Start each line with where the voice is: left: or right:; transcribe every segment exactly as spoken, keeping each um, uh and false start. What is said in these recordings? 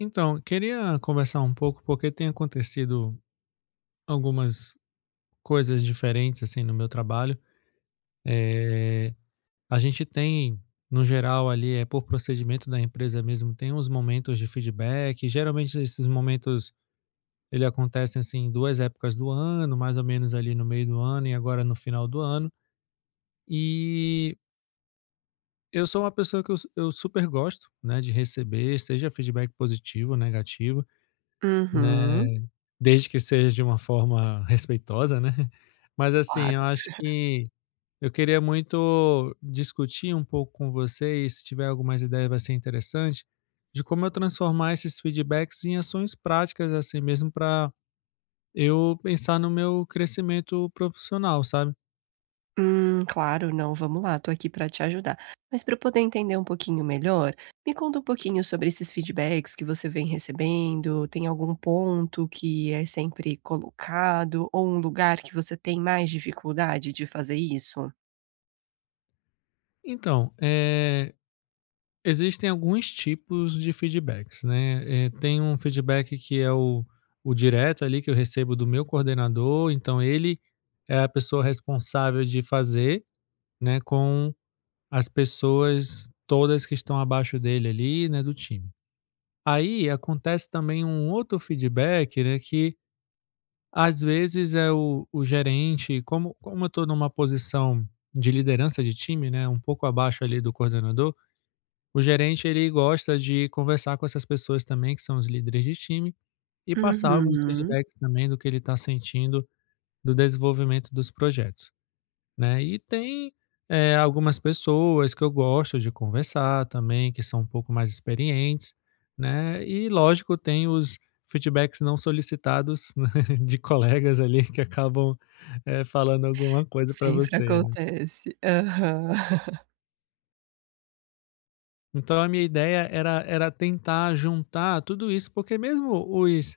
left: Então, queria conversar um pouco, porque tem acontecido algumas coisas diferentes, assim, no meu trabalho. Eh, a gente tem, no geral, ali, é por procedimento da empresa mesmo, tem uns momentos de feedback. Geralmente, esses momentos, ele acontecem, assim, em duas épocas do ano, mais ou menos ali no meio do ano e agora no final do ano. E eu sou uma pessoa que eu, eu super gosto, né, de receber, seja feedback positivo, negativo, né?
right: Uhum.
left: Desde que seja de uma forma respeitosa, né. Mas assim,
right: Claro.
left: eu acho que eu queria muito discutir um pouco com você e se tiver algumas ideias vai ser interessante, de como eu transformar esses feedbacks em ações práticas, assim mesmo, para eu pensar no meu crescimento profissional, sabe.
right: Hum, claro, não, vamos lá, tô aqui pra te ajudar. Mas para eu poder entender um pouquinho melhor, me conta um pouquinho sobre esses feedbacks que você vem recebendo. Tem algum ponto que é sempre colocado ou um lugar que você tem mais dificuldade de fazer isso?
left: Então, eh Existem alguns tipos de feedbacks, né. Eh, tem um feedback que é o o direto ali que eu recebo do meu coordenador, então ele é a pessoa responsável de fazer, né, com as pessoas todas que estão abaixo dele ali, né, do time. Aí acontece também um outro feedback, né, que às vezes é o o gerente, como como eu estou numa posição de liderança de time, né, um pouco abaixo ali do coordenador, o gerente ele gosta de conversar com essas pessoas também, que são os líderes de time, e passar alguns
right: Uhum.
left: feedbacks também do que ele está sentindo do desenvolvimento dos projetos, né. E tem, eh, algumas pessoas que eu gosto de conversar também, que são um pouco mais experientes, né, e lógico tem os feedbacks não solicitados, né, de colegas ali que acabam, eh, falando alguma coisa para
right: Sempre
left: você, né.
right: acontece. Aham.
left: Então a minha ideia era era tentar juntar tudo isso, porque mesmo os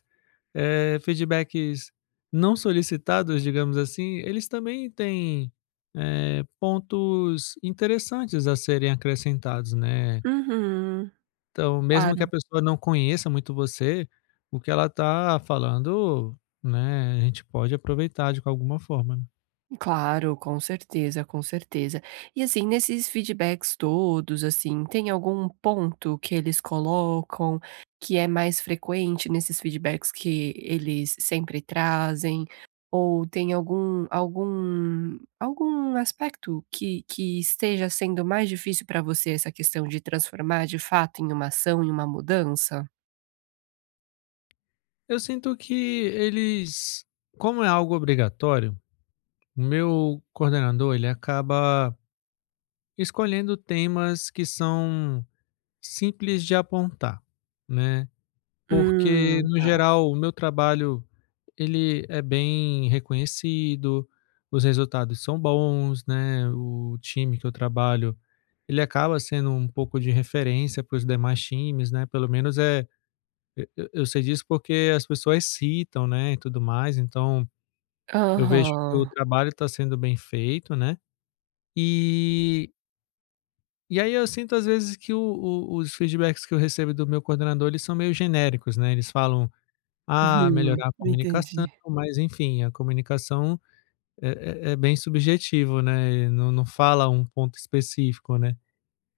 left: eh, feedbacks não solicitados, digamos assim, eles também têm, eh, pontos interessantes a serem acrescentados, né.
right: Uhum.
left: Então, mesmo que a
right: Claro.
left: pessoa não conheça muito você, o que ela está falando, né, a gente pode aproveitar de alguma forma, né.
right: Claro, com certeza, com certeza. E assim, nesses feedbacks todos, assim, tem algum ponto que eles colocam que é mais frequente nesses feedbacks que eles sempre trazem? Ou tem algum algum algum aspecto que que esteja sendo mais difícil para você essa questão de transformar de fato em uma ação, em uma mudança?
left: Eu sinto que eles, como é algo obrigatório, o meu coordenador, ele acaba escolhendo temas que são simples de apontar, né. Porque
right: Hum,
left: no
right: tá.
left: geral o meu trabalho, ele é bem reconhecido, os resultados são bons, né, o time que eu trabalho, ele acaba sendo um pouco de referência para os demais times, né, pelo menos é eu eu sei disso porque as pessoas citam, né, e tudo mais, então eu vejo que o
right: Aham.
left: trabalho está sendo bem feito, né. E e aí eu sinto às vezes que o o os feedbacks que eu recebo do meu coordenador, eles são meio genéricos, né, eles falam: "Ah,
right: Uhum,
left: melhorar a comunicação",
right: entendi.
left: mas enfim, a comunicação é é é bem subjetivo, né, não não fala um ponto específico, né.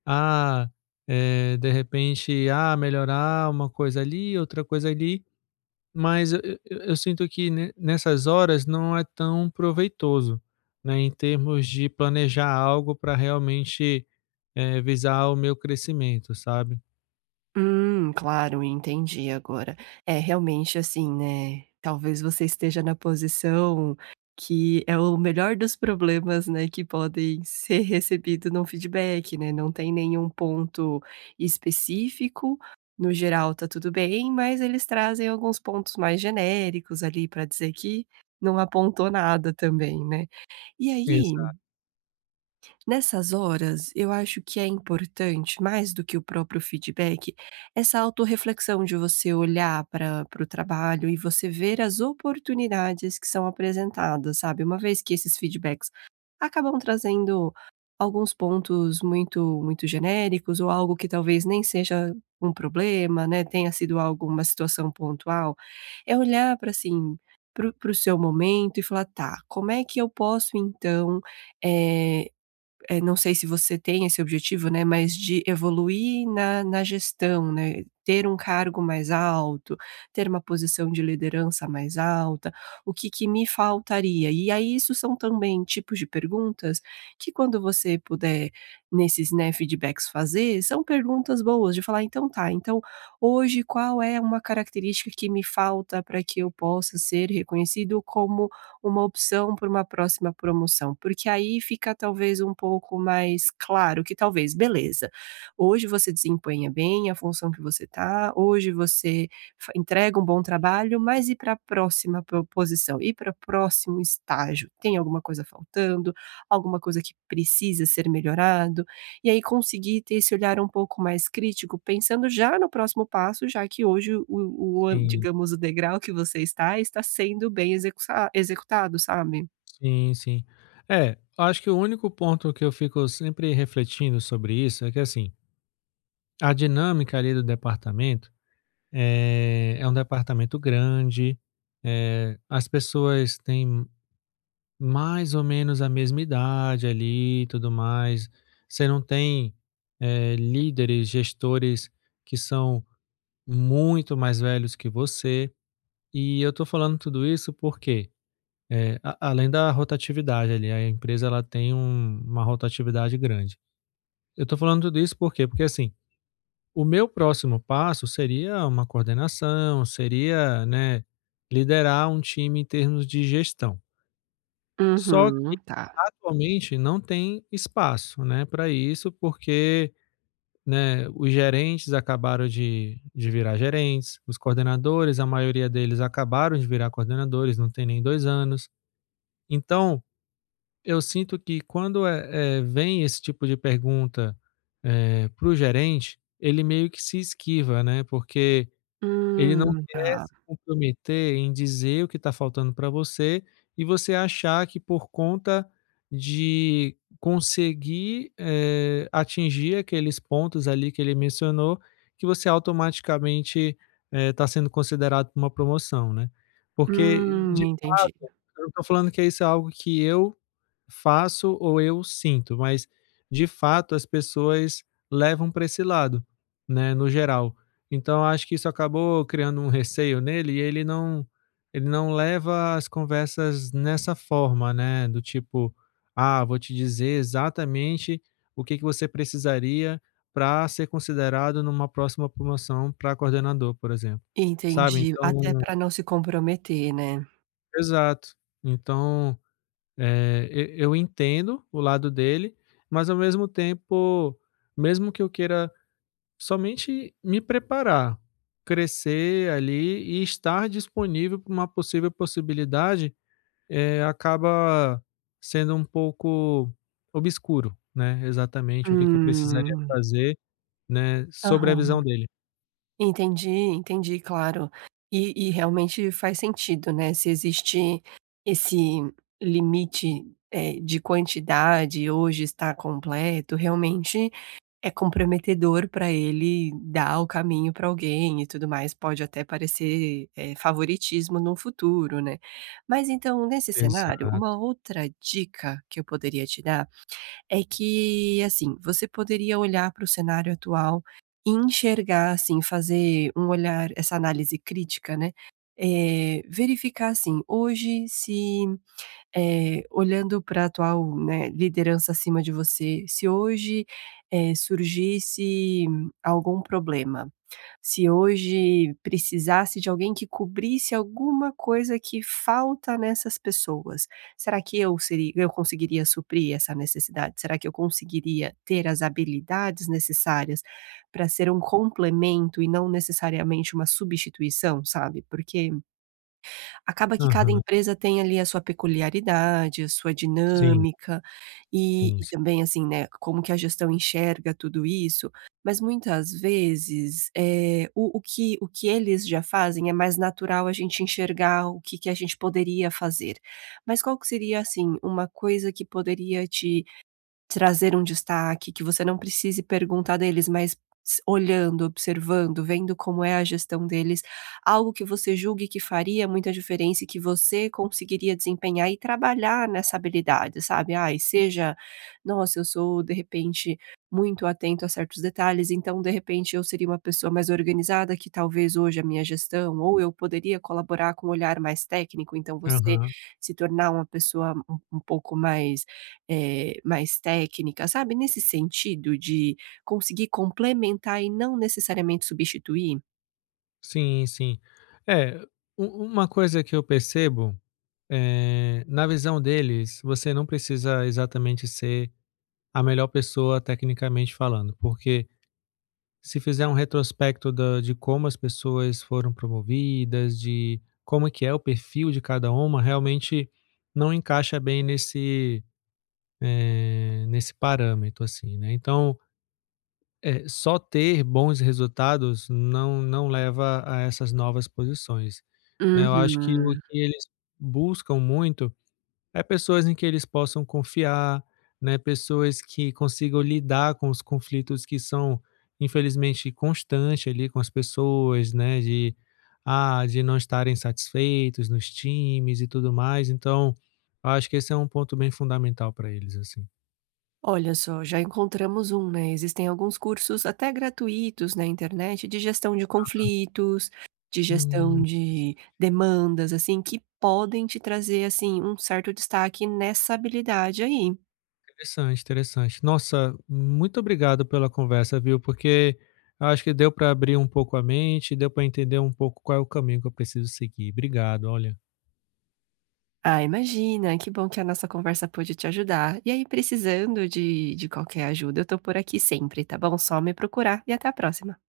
left: Ah, eh, de repente, ah, melhorar uma coisa ali, outra coisa ali, mas eu eu eu eu sinto que ne nessas horas não é tão proveitoso, né, em termos de planejar algo para realmente, eh, visar o meu crescimento, sabe.
right: Hum, claro, entendi agora. É, realmente, assim, né, talvez você esteja na posição que é o melhor dos problemas, né, que podem ser recebido num feedback, né, não tem nenhum ponto específico, no geral tá tudo bem, mas eles trazem alguns pontos mais genéricos ali para dizer que não apontou nada também, né. E aí
left: Exato.
right: nessas horas, eu acho que é importante, mais do que o próprio feedback, essa autorreflexão de você olhar para para o trabalho e você ver as oportunidades que são apresentadas, sabe? Uma vez que esses feedbacks acabam trazendo alguns pontos muito muito genéricos ou algo que talvez nem seja um problema, né? Tenha sido algo, uma situação pontual, é olhar para assim para o seu momento e falar, tá, como é que eu posso então eh, eh, não sei se você tem esse objetivo, né, mas de evoluir na na gestão, né, ter um cargo mais alto, ter uma posição de liderança mais alta, o que que me faltaria? E aí isso são também tipos de perguntas que quando você puder nesses, né, feedbacks fazer, são perguntas boas de falar: "Então tá, então hoje qual é uma característica que me falta para que eu possa ser reconhecido como uma opção para uma próxima promoção, porque aí fica talvez um pouco mais claro que talvez, beleza, hoje você desempenha bem a função que você está, hoje você fa entrega um bom trabalho, mas e para a próxima po posição? E para o próximo estágio? Tem alguma coisa faltando? Alguma coisa que precisa ser melhorado? E aí conseguir ter esse olhar um pouco mais crítico, pensando já no próximo passo, já que hoje o o an
left: Sim.
right: digamos, o degrau que você está, está sendo bem execuça executado, sabe.
left: Sim, sim. É, acho que o único ponto que eu fico sempre refletindo sobre isso é que, assim, a dinâmica ali do departamento é, é um departamento grande, é, as pessoas têm mais ou menos a mesma idade ali e tudo mais. Você não tem é, líderes, gestores que são muito mais velhos que você. E eu tô falando tudo isso porque é, a além da rotatividade ali, a empresa ela tem um uma rotatividade grande. Eu estou falando tudo isso por quê? Porque assim, o meu próximo passo seria uma coordenação, seria, né, liderar um time em termos de gestão. Só que
right: Uhum, tá.
left: atualmente não tem espaço, né, para isso, porque, né, os gerentes acabaram de de virar gerentes, os coordenadores, a maioria deles acabaram de virar coordenadores, não tem nem dois anos. Então eu sinto que quando, eh eh, vem esse tipo de pergunta, eh, para o gerente, ele meio que se esquiva, né, porque ele não
right: Hum,
left: quer
right: tá.
left: se comprometer em dizer o que está faltando para você e você achar que por conta de conseguir, eh, atingir aqueles pontos ali que ele mencionou, que você automaticamente, eh, está sendo considerado para uma promoção, né. Porque
right: Hum,
left: de fato,
right: entendi,
left: eu não estou falando que isso é algo que eu faço ou eu sinto, mas de fato as pessoas levam para esse lado, né, no geral. Então acho que isso acabou criando um receio nele e ele não ele não leva as conversas nessa forma, né, do tipo: "Ah, vou te dizer exatamente o que que você precisaria para ser considerado numa próxima promoção para coordenador", por exemplo, sabe.
right: entendi. Até
left: Então
right: para não se comprometer, né.
left: exato. Então eh, e eu entendo o lado dele, mas ao mesmo tempo, mesmo que eu queira somente me preparar, crescer ali e estar disponível para uma possível possibilidade, eh, acaba sendo um pouco obscuro, né, exatamente o que que eu precisaria
right: Hum.
left: fazer, né, sobre a
right: Aham.
left: visão dele.
right: Entendi, entendi, claro. E e realmente faz sentido, né, se existe esse limite, eh, de quantidade, hoje está completo, realmente é comprometedor para ele dar o caminho para alguém e tudo mais, pode até parecer, eh, favoritismo no futuro, né. Mas então, nesse cenário,
left: Exato.
right: uma outra dica que eu poderia te dar é que, assim, você poderia olhar para o cenário atual e enxergar, assim, fazer um olhar essa análise crítica, né, eh, verificar, assim, hoje se, eh, olhando para a atual, né, liderança acima de você, se hoje, eh, surgisse algum problema, se hoje precisasse de alguém que cobrisse alguma coisa que falta nessas pessoas, será que eu seria, eu conseguiria suprir essa necessidade? Será que eu conseguiria ter as habilidades necessárias para ser um complemento e não necessariamente uma substituição, sabe? Porque acaba que cada
left: Aham.
right: empresa tem ali a sua peculiaridade, a sua
left: Sim,
right: dinâmica, e
left: sim,
right: e
left: sim.
right: também, assim, né, como que a gestão enxerga tudo isso, mas muitas vezes, eh, o o que o que eles já fazem é mais natural a gente enxergar o que que a gente poderia fazer. Mas qual que seria, assim, uma coisa que poderia te trazer um destaque, que você não precise perguntar deles, mas s olhando, observando, vendo como é a gestão deles, algo que você julgue que faria muita diferença e que você conseguiria desempenhar e trabalhar nessa habilidade, sabe. Ai, seja: "Nossa, eu sou, de repente, muito atento a certos detalhes, então, de repente, eu seria uma pessoa mais organizada que talvez hoje a minha gestão" ou "eu poderia colaborar com um olhar mais técnico", então você
left: Aham.
right: se tornar uma pessoa um um pouco mais eh, mais técnica, sabe, nesse sentido de conseguir complementar e não necessariamente substituir?
left: Sim, sim. É, u uma coisa que eu percebo, Eh, na visão deles, você não precisa exatamente ser a melhor pessoa tecnicamente falando, porque se fizer um retrospecto da- de como as pessoas foram promovidas, de como que é o perfil de cada uma, realmente não encaixa bem nesse, eh, nesse parâmetro, assim, né? Então, eh, só ter bons resultados não, não leva a essas novas posições, né? Eu acho que o
right: Uhum.
left: que eles buscam muito é, pessoas em que eles possam confiar, né, pessoas que consigam lidar com os conflitos que são, infelizmente, constantes ali com as pessoas, né, de, ah, de não estarem satisfeitos nos times e tudo mais, então, eu acho que esse é um ponto bem fundamental para eles, assim.
right: Olha só, já encontramos um, né, existem alguns cursos até gratuitos na internet de gestão de conflitos, de gestão
left: Hum,
right: de demandas, assim, que podem te trazer, assim, um certo destaque nessa habilidade aí.
left: interessante, interessante. Nossa, muito obrigado pela conversa, viu, porque eu acho que deu para abrir um pouco a mente, deu para entender um pouco qual é o caminho que eu preciso seguir. Obrigado, olha.
right: Ah, imagina, que bom que a nossa conversa pôde te ajudar. E aí, precisando de, de qualquer ajuda, eu tô por aqui sempre, tá bom? Só me procurar e até a próxima.